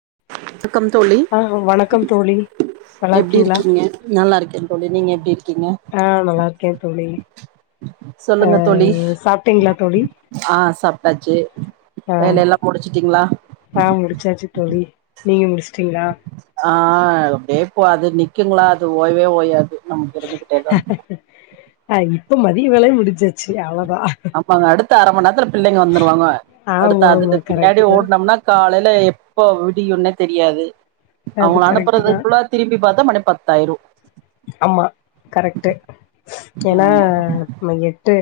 [unintelligible] ணக்கம் தோழி ஆ வணக்கம் தோழி நல்லா எப்பிடி இருக்கீங்களா இருக்கீங்க நல்லா இருக்கே தோழி நீங்க எப்பிடி இருக்கீங்க ஆ நல்லா இருக்கே தோழி ஆ சொல்லுங்க தோழி சாப்ட்டீங்களா தோழி ஆ சாப்ட்டாச்சி ஆ வேல எல்லா முடிச்சிட்டீங்களா ஆ முடிச்சாச்சு தோழி நீங்க முடிச் டீங்களா ஆ அப்பிடியேப் போ அது நிக்குங்களா அது ஓய்வே ஓயாது நமக்கு இருந்துகிட்டேதா இருக் ஆ‌ இப்ப மதிய வேலையு முடிச்சாச்சி ஆமாங்க அடுத் த் அரமநேரத்துல பிள்ளைங்க வந்துருவாங்க அடுத்த ஆமா ஆமா அதுங்க பின்னாடி கரெக்ட் தா ஓடுனோம்னா காலையில எப் இப்போ விடியுனே தெரியாது அது அவுங்கள கரெக்ட் தா அனுப்புறதுக்குள்ள திருப்பி பாத் த்தா மணி பத்தாயிரு ஆமா கரெக்ட் ஏனா ஆமா எட்டு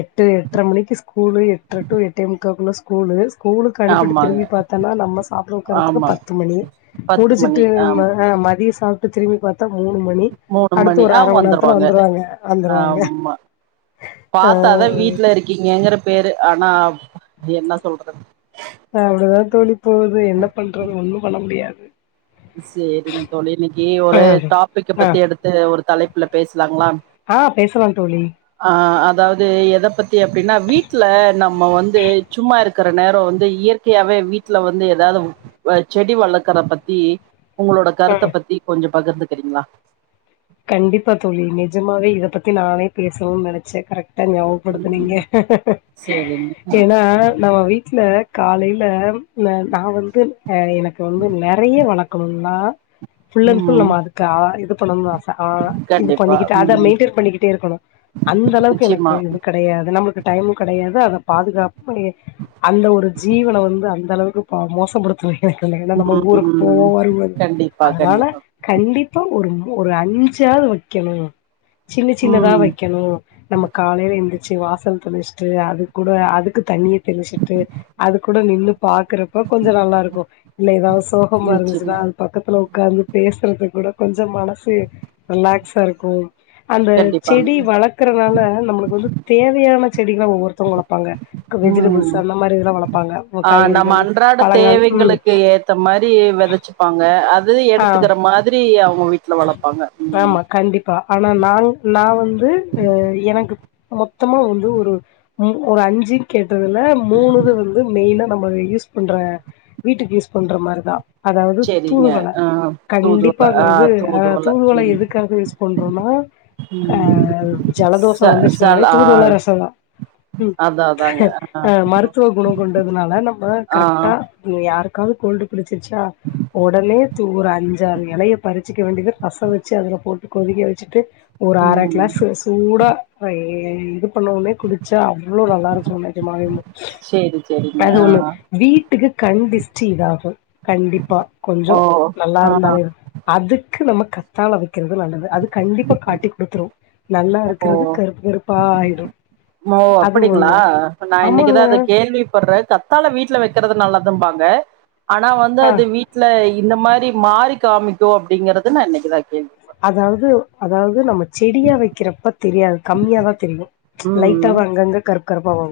எ ட்டு எட்டரை மணிக்கு ஸ்கூலு எட்ற டு எட்டே முக்கக்குள்ள ஸ்கூலு ஸ்கூலுக்கு அனுப்பிட்டு ஆமாங்க திரும்பி பாத்தனா நம்ம சாப்பிட ஒக்கறதுக்கு ஆமாங்க பத்து மணி பத்து மணி முடிச்சிட்டு ஆமா ம அ மதியோ சாப்ப ட் திரும்பி பாத்த மூணு ம மூணு மணி அவுங்க வந்துருவாங்க வந்துருவாங்க ஆமா ஆ பாத்தாதா வீட்டுல இருக்கீங்கங்கற பேரு ஆனா என்ன சொல்றது அப்பிடிதா தோழி போது என்ன பண்ணுறது ஒன்னு பண்ண முடியாது சேரிங்க தோழி இன்னிக்கு ஒரு ஆ டாபிக்க ஆ பத்தி எடுத்து ஒரு தலைப்புல பேசலாங்களா ஆ பேசலா தோழி ஆ அதாவது எத பத்தி அப்பிடின்னா வீட்ல நம்ம வந்து சும்மா இருக்கிற நேரோ வந்து இயற்கையாவே வீட்ல வந்து எதாவது வ செடி வளக்கற பத்தி உங்களோட ஆ கருத்த பத்தி கொஞ்சோ பகிர்ந்துக்கிறீங்களா கண்டிப்பா தோழி நெஜமாவே இத பத்தி நானே பேசணுன் நெனைச்சே கரெக்ட் ட்டா ஞாவப்படுத்தனீங்க சேரிங்க ஏன்னா நம்ம வீட்ல காலையில ந நா வந்து எனக்கு வந்து நெறைய வணக்கம்னா ஃபுல்லன் ஃபுல் ம் நம்ம அதுக்குது ஆ இது பணந்தா ஆஸ் ஆ இது கண்டிப்பா பண்ணிக்கிட்டு அத ம் மெயின்டென் பண்ணிக்கிட்டே இருக்கணு அந்த அளவுக்கு நிச்சயமா எனக்கு இது கெடையாது நம்ளுக்கு டைம் கெடையாது அத பாதுகாப் அந்த ஒரு ஜீவன வந்து அந்த அளவுக்கு ப்பா மோசபடுத்துன எனக்கு என்னாமோ ம் ஊருக்கு ம் போவோ வருவ கண்டிப்பா அதனால கண்டிப்பா கண்டிப்பா ஒரு ஒரு ஏக் முஞ்சாது வைக்கணு சின்ன சின்னதா ம் வைக்கணு நம்ம காலையில எந்து ச்சி வாசல் தெலிசிட்டு அது கூட அதுக்கு தண்ணியே தெலிச்சிட்டு அது கூட நின்னு பாக்குறப்ப கொஞ்சோ நல்லா இருக்கு இல்ல ஏதாவது சோகமா இருந்துச்சினா நிச்சயமா அது பக்கத்துல க்காந்து பேசுறது கூட கொஞ்சோ மனசு ரிலாக்ஸா இருக்கு அந்த கண்டிப்பாங்க செடி வளர்க்கறனால நம்மளுக்கு வந்து தேவையான செடிங்களா ஒவ்வொருத்தகளு வளப்பாங்க வெஜிடபிள்ஸ் ம் அந்த மாரி இதெல்லா வளப்பாங்க ஆ நம்ம காய்கறிகள் அன்றாட பழங்கள் ம் தேவைங்களுக்கு ஏத்த மாரி வெதச்சுப்பாங்க அ து ஆ எடுத்துக்கற மாதிரி அவுங்க வி ஆமா கண்டிப்பா ஆனா நா நா வந்து அ எனக்கு மொத்தமா வந்து ஒரு ஒரு அஞ்சி கே ட்டதுல மூணு இது வந்து மெயினா நம்ம அத யூஸ் பண்ற வீட்டுக்கு யூஸ் பண்ற மாரிதா அதாவது செரிங்க தூதுவல ஆ தூதுவள கண்டிப்பா ஆ வ இது அ தூதுவள ம் எதுக்காக யூஸ் பண்றோன்னா அ ம் ஜலதோச ச வந்துச்சுனாலே சல் ஆ தூதுவள ரசம் தா அதா அதாங்க ஆ மருத்து குணம் கொண்டதுனால நம்ம ஆ கரெக்ட்டா [unintelligible] யாருக்காது கோல்டு குளிர் ச்சா உடனே தூர் அஞ்சாறு இலைய பறிச் ரச வச்சு அதுல போட்டு கொதிக்க வச்சுட்டு ஒரு அர ம் கிளாஸ் ஸ் சூடா ஏ [unintelligible] பண்ண உனே குடிச்சா அவ்வளவு நல்லா இருக்கு நெஜமாவே சேரி சேரிங்க அது ஆ ஒண்ணு வீட்டுக்கு கண் திஷ்ட்டி இதாகு கண்டிப்பா ஓ கொஞ்ச நல்லா ஆ இருந்தாலே க்கு நம்ம கத்தால வக் இரு நல்லது அது கண்டிப்பா காட்டி குடுத்துரு நல்லா ஓ இருக்கிறது கருப்பு கருப்பா டும் ஓ அப்டிங்களா நா ஆமாங்க இன்னைக்குதா அத கேள்வி படுறே கத்தால வீட்ல வக்கறது நல்லாது பா ந்த ஆனா வந்து ஆ அது வீட்லை இந்த மாரி மாறி காமிக்கு அப்டிங்கிறது நா இன்னைக்குதா கேள்வி அதாது அதாது நம்ம செடியா வக்கிறப்பத் தெரியாது கம்மியா தெரியு ம் லைட்டாவ அங்கங்க கருப் கருப்பாவு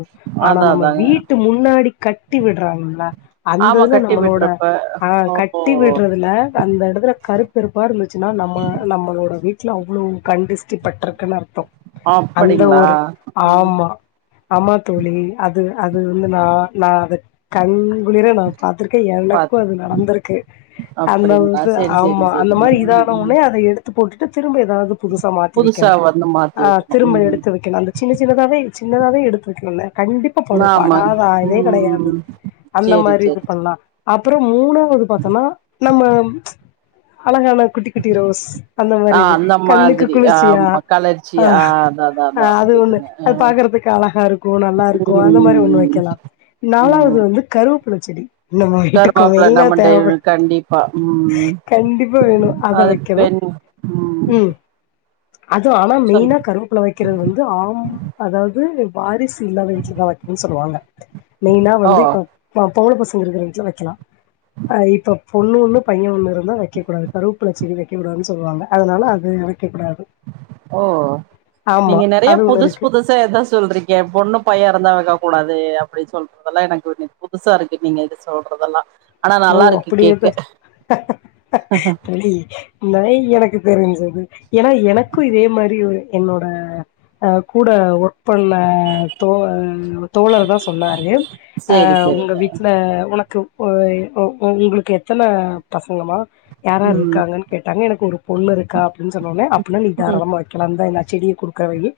ஆனா அதா நம்ம அதாங்க வீட்டு முன்னாடி கட்டி விடுறாங்களா ஆமா அந்ததுல கட்டி நம்மளோட விட்றப்ப ஆ ஓ கட்டி விடுறதுல அந்த இடத்துல கருப்பு கருப்பா இருந்துச்சுன்னா நம்ம நம்மளோட வீட்ல அவ்வளவு கண்திஷ்டி பட்ருக்குன்னு அர்த்த அந்த அப்படிங்களா ஒரு ம் ஆமா ஆமா தோழி அது அது வந்து நா நா அத கண் குளிர நா பாத்திருக்கே எனக்கு பாத் அது நடந்திருக்கு அந்த அப்படிங்களா வ செரி செரி ஆமா அந்த செரிங்க மாரி ம் இதான ம் உனே அத எடு எடுத்து போட் திரும்ப ஏதாது புதுசா மாத்தி புதுசா வக்கணு வந்து மாத்தி ஆ வைக்கணு திரும்ப எடுத்து ம் வக்கணு அந்த சின்ன சின்னதாவே சின்னதாவே எடுத்து வக்கணு கண்டிப்பா படு ஆமாங்க படாத ஆவே கெடையாது ம் அந்த சேரி மாரி இது சேரி பண்ணா அப்பறம் மூணா இப்ப ஒரு பாத்தோம்னா நம்ம அழகான குட்டி குட்டி ரோஸ் அந்த ஆ மாரி இது அந்த கண்ணுக்கு மாதிரி குளிர்ச்சியா ஆமா கலர்ச்சி ஆ அஹ் அதா அதா அதா அது ஒன்னு புரியுதுங்க அது ஆ பாக்குறதுக்கு அழகா இருக்கு‌ நல்லாருக்கு ம் அந்த மாரி ஒன்னு ம் ம் வக்கெலா நாலாவுது ம் வந்து கருவப் புல்லச்செடி நம்ம வீட்டுக்கு கருவாப்புல மெயினா நம்ம டெய் தேவப்படு கண்டிப்பா ம் கண்டிப்பா வேணு‌ அத அது வக்கனு பெண் ம் அது ஆனா சொல் மெயினா கருவேப்புல வக்கிறது வந்து ஆம் அதாவ்து வாரி சு இல்லாத வீட்லதா வக்கினுன் சொல்வாங்க மெயினா ஓ வந்து இப்ப அ பொம்பள பசங்க இருக்குற வீட்ல வக்கெலா அ இப்ப பொண்ணு ஒன்னு பைய ஒன்னு இருந்தா வக்கெகூடாது கருவப்புல்லச்செடி வக்கெகூடாதுன் சொல்வாங்க அதுனால அது எனக் ஓ ஆமா நீங்க நெறைய அது ஒண்ணு புதுசு இருக்கு புதுசா எதா சொல்றீங்க பொண்ணு பைய இருந்தா வக்க கூடாது அப்டின் சொல்றதெல்லா எனக்கு புதுசா இருக்கு நீங்க இது சொல்றதெல்லா ஆனா ஓ நல்லா இருக்கு அப்புடி இருக்க கேக்க தோழி நா எனக்கு தெரிஞ்சது ஏனா எனக்கு இதே மாரி ஒரு என்னோட அ கூட ஒர் க் பண்ண தோ தோழர் தா சொன்னாரு ஆ சேரி உங்க சேரிங்க வீட்ல உனக்கு ஓ எ ஓ உங்ளுக்கு எத்தன பசங்கமா ம் யாரார்ருக்காங்கன் கேட்டாங்க எனக்கு ஒரு பொண்ணு இருக்கா அப்டின் சொன்னோன அப்பிட்னா நீ ம் தாராளமா வக்கலான் தா என்ன செடிய குடுக்குற வையி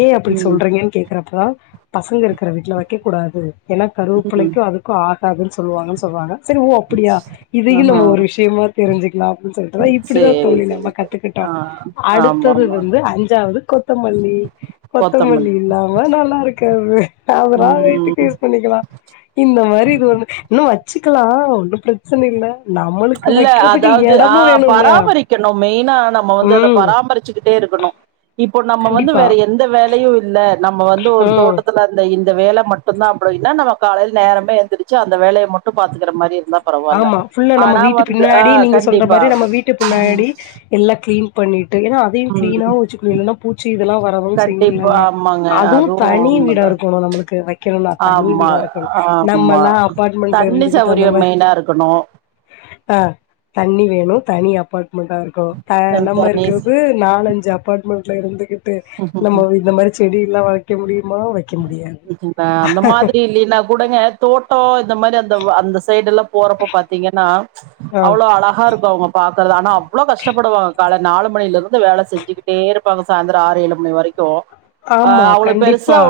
ஏ அப்டி ம் சொல்றீங்கன் கேக்குறப்பதா பசங்க இருக் குற வீட்ல வக்க க்கூடாது ஏனா ம் கருவப்பிலைக்கு அதுக்கு ஆகாதுன் சொல்லுவாங்கன் சொல்லுவாங்க செரி ஓ அப்புடியா இதயு ஆஹா நம்ம ஒரு விஷ்யமா தெரிஞ்சுக்லா அப்டின் சொல்ட்டு தா இப்டிதா சேரி தோழி சேரி நம்ம சேரி கத்துக்கிட்டோ ஆ ஆமா அடுத்தது ஆமா வந்து அஞ்சா வது கொத் தமல்லி கொத்தமல்லி இல்லாம நல்லாருக்காது அதெல்லா வீட்டுக்கு ம் யூஸ் பண்ணிக்கலா இந்த மாரி இது ஒன்னு இன்னு வ க்கலா ஒன்னு பிரச்சனல்ல இல்ல அதாவ்து ஆ வேணுல்ல பராமரிக்கனு மெயினா நம்ம வந்து அத ம் பராமரிச்சுக்கிட்டே இருக்கனு இப் ப நம்ம வந்து கண்டிப்பா வேற எந்த வேலயு இல்ல நம்ம வந்து ஒரு ம் தோட்டத்துல அந்த இந் அந்த வேலை மட்டும்தா அப்படின்னா நம்ம காலைல நேரமே எந்திரிச்சி அந்த வேலைய மட்டு பாத்துக்கிற மாரி இரு இருந்தா பரவால்ல அ நம்ம ஆனா வீட்டு வந்து ஆ பின்னாடி நீங்க சொல்ற கண்டிப்பா மாரி நம்ம வீட்டு ம் பின்னாடி எல்லாம் கிளீன் பண்ணிட் டு ஏன்னா அதையு ம் கிளீனாவு வச்சுக்கணு இல்லைன்னா பூச்சி இதெல்லா வரதா செய்யு கண்டிப்பா இல்லங்க. ஆமாங்க அதுவு தனி வீடா உண்மதா இருக்கணு நம்மளுக்கு வைக்கணுன்னா தனி ஆமா வீடா இருக்கணு நம்ம ஆமா எல்லா அப்பார்ட்மெண்ட்ல தண்ணி இருந்துக்கிட்டு அந்த சௌகரியோ மாரி மெயினா இருக்கணு ஆ தண்ணி வே ணு தனி அபார்ட் மெண்டா இருக்கணு ஆ நம்ம இருக்கிறது தண்ணி நாலஞ்சு அபார்ட்மெண்ட் ல இருந்துக்கிட் டு நம்ம இந்த மாரி செடி எல்லா வை க்க முடி இப்ப அந்த மாதிரி இல்லைனா கூடங்க தோட்டோ இந்த மாரி அந்த அந்த சைடு எல்லா போறப்போ பாத்தீங்கன்னா ஆ அவ்ளோ அழகா இருக்கு அவுங்க பா க்கறது ஆனா அவ்ளோ கஷ்டப்படுவாங்க கால நாலு மணில இருந்து வேல செஞ்சுக்கிட்டே இருப்பாங்க சாயந்தரோ ஆறு ஏழு மணி வரைக்கு ஆமா கண்டிப்பா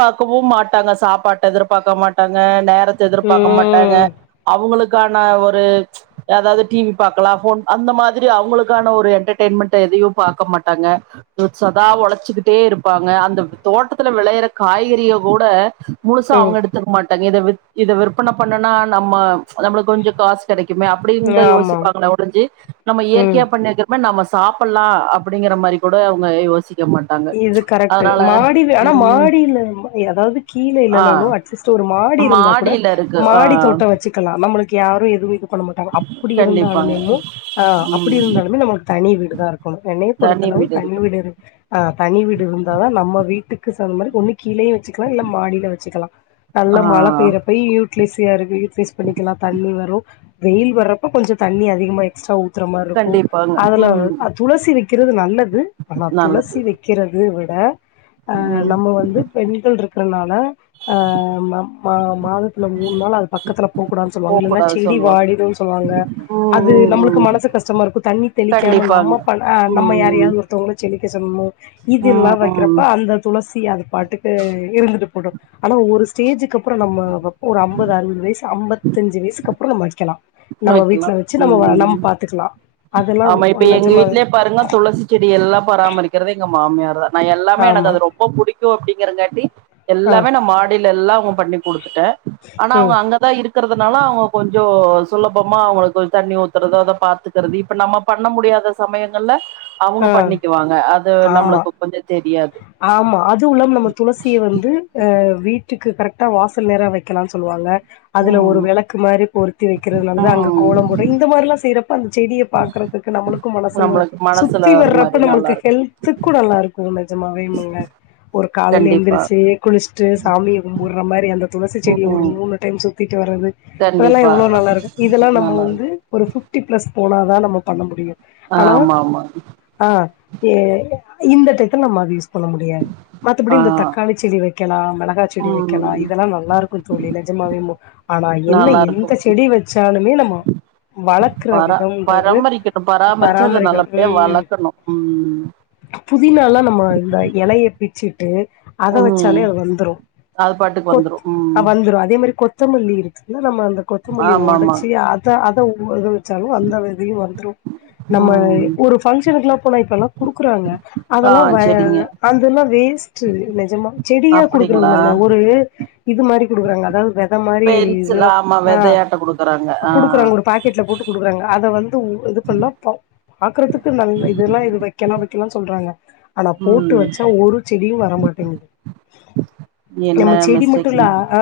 பாக்கவு மாட்டாங்க சாப்பாட்ட எதிர்பாக்க மாட்டாங்க நே ரத்த எதிர்பாக்க மாட்டாங்க ம் அவுங்களுக் கான ஒரு அதாவது டி வி பாக்கலா ஃபோன் அந்த மாதிரி அவுங்களுக்கான ஒரு எண்டர்டைன்மென்ட்டு எதையு பாக்க மாட்டாங்க இது சதா ஒழைச்சிக்கிட்டே இருப்பாங்க அந்த தோட்டத்துல வெளையற காய்கறிய கூட முழுசா ம் அவுங்க எடுத்துக்க மாட் டாங்க இத வித் இத விற்பன பண்ணனா நம்ம நம்மளுக்கு கொஞ்ச காசு கெடைக் குமே அப்பிடின்தா ஆமா. யோசிப்பாங்களே ஒழிஞ்சி நம்ம ம். இயற்கையா பண்ணிருக்கறமே நம்ம சா சாப்பட்லா அப்பிடிங்கிற மாரி கூட அவங்க யோசிக் இது கரெக்ட்டு மாடி வீ ஆனா ம் மாடி இல்ல ம எ அதாவது கீழ ஆ இல்லனாலு அட்லீஸ்ட் ஒரு மாடி இருந்தா கூட மாடியில இருக்கு ஆ மாடி தோட்டோ வச்சுக்கலா நம்மளு க்கு யாரு எதுவு இது பண்ண மாட்டாங்க அப்படி கண்டிப்பாங்க இருந்தாலுமேமு ஆ அப்படி ம் இருந்தாலுமே நம்மளுக்கு தனி வீடுதா இருக்கணு என்னைய தனி பொறுத்தளவு தனி இருக்கு வீடு இரு ஆ தனி வீடு இருந்தாதா நம்ம வீட்டுக்கு சாந்த மாரி ஒன்னு கீழயே வெச்சுக்கலா இல்ல மாடில வெச்சுக்கலா நல்ல ஆ மழ ஆ பெயிறப்பயு இக்லிசியா இருக்கு யு பி எஸ் பண்ணிக்கலா தண்ணி வரு வெயில் வர்றப்ப கொஞ்சோ தண்ணி அதிகமா எக்ஸ்ட்ரா ஊத் ஊத்தர மாரி இருக்கு கண்டிப்பாங்க அதுல ம் ஆ துளசி வெக்கிறது நல்லது ஆனா து நல்லது சி வெக்கிறது து விட ஆ ம் நம்ம வந்து பெண்கள் இருக் இருக்குறனால ஆ மா மா மாதத்துல மூணு நாள் அது பக்கத்துல போக்கூடான் போ சொல்வாங்க இல்லன்னா கூடாது செடி சொல்லுவாங்க வாடிருன் சொல்வாங்க ம் அது ம் நம்மளுக்கு ம் மனசு கஷ்டமா இருக்கு தண்ணி தெளிக்காம கண்டிப்பாங்க நம்ம பன்ன அ நம்ம ம் யாரையாவது ஒருத்தவங்கள செடி கெஜன்மு இது எல்லா ம் ம் வெக்கிறப்ப அந்த துளஸ் சி அது பாட்டுக்கு இருந்துட்டு போட்டு ஆனா ஒரு ஸ்டேஜுக்கு அப்புறோ நம்ம வெப்போ ஒரு ஐம்பது அறுவது வயிசு அம்பத்தஞ்சு வயசுக்கப்புறோ நம்ம வெக்கலா நம்ம வைக்கலா வீட்ல வெச்சு நம்ம நம் ம் பாத்துக்கலா அதெல்லா ஆமா இப்ப எங்க நெஜமா வீட்லயே பாருங்க துளசி செடி எல்லா பராமரிக்கிறது எங்க மாமியார் தா நா எல்லாமே எனக்கு ஆமா அது ரொம்போ புடிக் கு அப்டிங்கறங்காட்டி ஆ எல்லாமே நா மாடில எல்லாமும் பண்ணி குடு த்துட்ட ஆனா அவங்க ம் அங்கதா இருக் இருக்குறதுனால அவங்க கொஞ்சோ சுலபமா அவங்களுக்கு தண்ணி ஊத்துறத அத பாத்து தறது இப்ப நம்ம பண்ண முடியாத சமயங்கள்ல அவங்க ஆ பண்ணிக்குவாங்க அது ஆமா நம்மளுக்கு கொஞ்சோ தெ ஆமா அது உள்ளம் நம்மளுக்கு துளசிய வந்து அ வீட் வீட்டுக்கு கரெக்டா வாசல் நேரா வெக்கலான் சொல்வாங்க அதுல ஒரு ம் வெளக்கு மாரி பொருத்தி வெக்கிறதுனாலது அங்க ம் கோலம் போடுறோ இந்த மாரில்லா செய்யறப்ப அந்த செடிய பாக்குறதுக்கு நம்மளுக்கு மனசு நம்மளுக்கு மனசுல சுத்தி ஒரு மாரி வர்றப்ப நல்லா நம்மளுக்கு இருக்கு ஹெல்த்துக்கு நல்லா இருக்கும்ல நெஜமாவேம்முங்க ஒரு காலையில கண்டிப்பா எழுந்துருச்சு குளுச்சுட்டு சாமிய கும்புர்ற மாரி அந்த துளசி செடிய ஒரு ம் மூணு டைம் சுத் டு வறது அதெல்லா கண்டிப்பா எவ்வளோ நல்லா இருக்கு இதெல்லா நம்ம நல்லா வந்து இருக்கு ஒரு பிஃப்டி பிளெஸ் போனால் தான் நம்ம பண்ண முடியும் ஹலோ ஆமா ஆமா ஆ ஏ இந்தத்துக் என்ன மாதேஷ் பண்ண முடியாது மத்தபடி ஆ இந்த தக்காளி செடி வைக்கலாம் மிளகா செடி வைக்கலாம் ம் இதெல்லாம் நல்லா இருக்கும் தோழி நிஜமாவே இந்த ஆனா என்ன நல்லா இருக்கு எந்த செடி வச்சாலுமே நம்ம வளர்க்குற பரா விதம்ன்றது பராமரிக்கணு பராமரிச்சு அத பராமரிக்க நல்லபடியா ம் வளக்கணு ம் புதினாளா நல்லா இலையை பிச்சு ட்டு அத ம் வச்சாலே அது வந்துரூம் அது பாட்டுக்கு வந்துரு கொத் ம் வந்துரூம் அதே மாரி கொத் தமல்லி இருக்குல நம்ம அந்த கொத்தமல்லி ஆமா ஆமா ஒடச்சி அத அத ம் அது வச்சாலும் வந்த விதையும் வந்துரூம் நம்ம ம் ஒரு பங்க்ஷனுக்கெல்லாம் போன இப்பல்லா குடுக்குறாங்க ஆ ஆ செரிங்க அந்தெல்லாம் வேஸ்ட்டு நெஜமா செடியா குடுக்குறது அப்டிங்களா இல்லங்க ஒரு இது மாரி குடுக்குறாங்க அதாவது இந்த மாரி பென்சில் இதுல ஆமா ஆ வெதையாட்ட குடுக்குறாங்க ஆ குடுக்குறாங்க ஒரு பாக்கெட்ல போட்டு குடுக்குறாங்க அத வந்து இது பண்ணா பாக்குறதுக்கு நல்ல இதெல்லா இது வைக்கலா வைக்கலான்னு சொல்றாங்க ஆனா போட்டு ம் வச்சா ஒரு செடியும் வரமாட்டேங்குது என்ன நம்ம செடி மட்டும் இல்ல மிஸ்டேக்ன்னு ஆ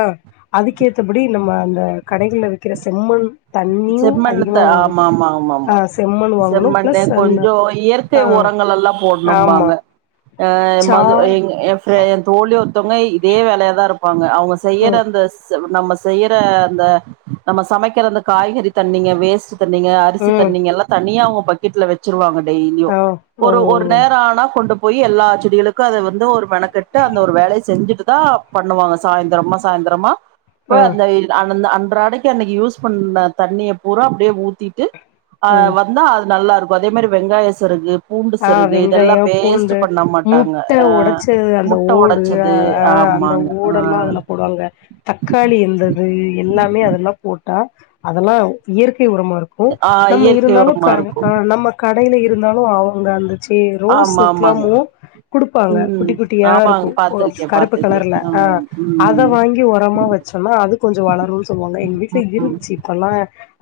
அதுக்கேத்தபடி நம்ம ஆ கடைகள்ல விக்கிற செம்மண் தண்ணியும் அதிகமா செம்மண்ணுத்தை ஓடும் ஆமா ஆமா ஆமா ஆ செம்மண் வாங்கணு செம்மண்லே பிளஸ் அந்த கொஞ்சம் இயற்கை ஆ ஒரங்கள் எல்லாம் ஆமா போடணும்பாங்க அ சா மது ஏ ஏன் ஃப்ரெ ஏன் தோழி ஒருத்தவங்க இதே வேலயா தான் இருப்பாங்க அவுங் செய்யர ம் அந்த நம்ம செய்யற அந்த நம்ம சமைக்கிற அந்த காய்கறி தண்ணிங்க வேஸ்ட்டு தண்ணீங்க அரிசி ம் தண்ணீங்க எல்லாம் தனியா அவுங் பக்கெட்ல வச்சிருவாங்கன் டெய்லியும் ஆ ஓ ஒரு ஒரு நேரம் ஆனா கொண்டு போய் எல்லா செடிகளுக்கு அத வந்து ஒரு மெனக்கெட்டு அந்த ஒரு வேலய செஞ்சுட்டு தா பண்ணுவாங்க சாயிந்துரமா சாயிந்துரமா ஆ போய் அந்த [unintelligible] பிராடெக்டி அன்னைக்கு யூஸ் பண்ண தண்ணிய பூரா அப்டியே ஊத்திட்டு ஆ ம் வந்தா அது நல்லா இருக் இப்ப அதே மாரி வெங்காய சருகு பூண்டு ஆ சருகு இதெல்லா வெங்காயோ வேஸ்ட் பூண்டு பண்ண மாட்டாங்க முட்ட ஆஹ் ஒடச்சது அந்த முட்ட ஓடு ஒடச்சது ஆ அந்த ஆமாங்க ஓடு எல்லா ஆஹ் அதுல போடுவாங்க தக்காளி இந்தது எல்லாமே அதெல்லா போட் டா அதெல்லா இயற் கே உரமா இருக்கு ஆஹ் நம்ம இயற்கை இருந்தாலு உரமா கட ஆ இருக்கும் நம்ம க கடையில இருந்தாலு அவங் கொண்டாந்து ச்சே ஆமா ஆமாங்க ரோஸ்க்குல்லாமு குடுப்பாங்க உம் குட்டி குட்டியா ஆமாங்க இருக்கு பாத்திருக்கே கருப்பு பாத்திருக்கே கலர்ல ஆ ஆஹ் அத உம் வாங்கி ஒரமா வெச்சோன்னா அது கொஞ்சோ வளருன் சொல்வாங்க எங்க வீட்ல உம் இருந்துச்சு இப்பல்லா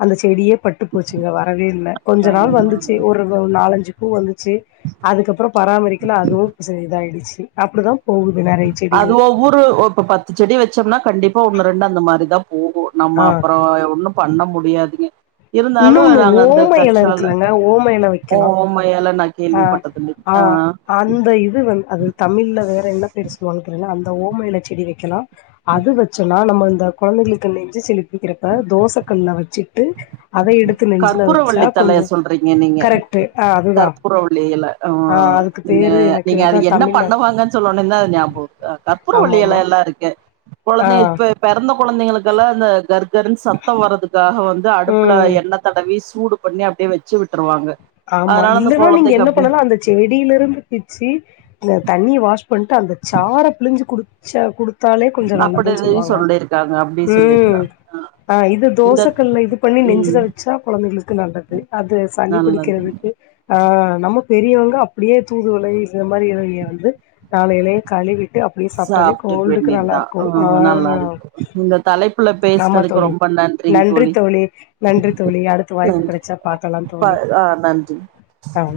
அந்த செடியே பட்டு போச்சுங்க வரவே இல்ல கொஞ்ச நாள் ஆமா வந்துச்சு ஆமா ஒரு நாலஞ்சு பூ வந்து ச்சு அதுக்கப்புற பராமரிக்கல அதுவும் செ இதாயிடுச்சு அப்டிதாம் அது ஒவ்வொரு இப்ப பத்து செடி வெச்சம்னா கண்டிப்பா ஒன்னு ரெண்டு அந்த மாரிதாப் போகு நம்ம ஆ அப்புறோ ஒண்ணும் பண்ண மு முடியாதுங்க இருந்தாலு இன்னோன்னு நாங்க அந்த ஓம எல கற்றால இருக்குலங்க ஓம எல வெக்கலா ஓம எல நா அ கேள்விப்பட்டதில்லை ஆ ஆஹ் அந்த இது வந் அது தமிழ்ல வேற என்ன பேர் பேர் சொல்லுவாங்க தெரியுங்களா அந்த ஓம எலை செடி வொக்கலா அது வெச்சொன்னா நம்ம இந்த கொழந்தைகளுக்கு நெஞ்சு சளி புடிக்குறப்ப தோச கல்ல வச்சுட்டு அத எடுத்து நெஞ்சுல வெச்சா கற்பூரவள்ளி தழைய கொஞ்சோ கரெக்ட்டு அதுதா வள்ளி எல அ ஆ அதுக்கு நீங்க பேரு எனக்கு நீங்க அதா அது என்ன தமிழ்ல பண்ணுவாங்கன் சொன்னோனதா அது ஞாபகோ வருது கற்பூரவள்ளி ஆமாமா எலையெல்லா இருக்கு ஆ கொழந்தைக இப்ப பெறந் கொழந்தைங்களுக்கெல்லா அந்த கர்ப் கர்னு சத்தோ வரதுக் க்காக வந்து அடுப்புல ம் எண்ணத் டவி சூடு பண்ணி அப்டியே வெச்சு விட்டுருவாங்க ஆமா அதனால அந்த இல்லன்னா நீங்க கொழந்தைக்கு என்ன அப்டி பண்ணலாம் அந்த செடில இருந்து பிச்சு இந்த தண்ணி வாஷ் பண்ணிட்டு அந்த சார பிழிஞ்சு குடு ஷா குடுத் தாலே கொஞ்ச நல்லதுன் அப்டி சொல்லுவாங்க சொல்லிருக்காங்க அப்டி ம் சொல்லிருக்காங்க ஆ இது இந்த தோசகல்ல இது பண்ணி நெஞ்சுல ம் வச்சா கொழந்தைகளுக்கு நல்லது அது சளி நல்லது புடிக்கிறதுக்கு ஆ நமக் பெரியவங்க அப்டியே தூதுவளை இந்த மாரி எலைய வந்து நாலு எலைய கழிவிட் ட்டு அப்டியே சாப்டாலே சாப்ட்டுக்க கோல்டுக்கு வேண்டியதுதா ஆ நல்லாருக்கும் நல்லா ஆ இருக்கு இந்த தலைப்புல ஆமா பேசுனதுக்கு தோழி ரொம்ப நன்றிங் நன்றி தோழி நன்றி தோழி அடுத்த வாய்ப்பு நன்றி கெடைச்சா பாக்கலாம் ப தோழி ஆ நன்றி ஆ.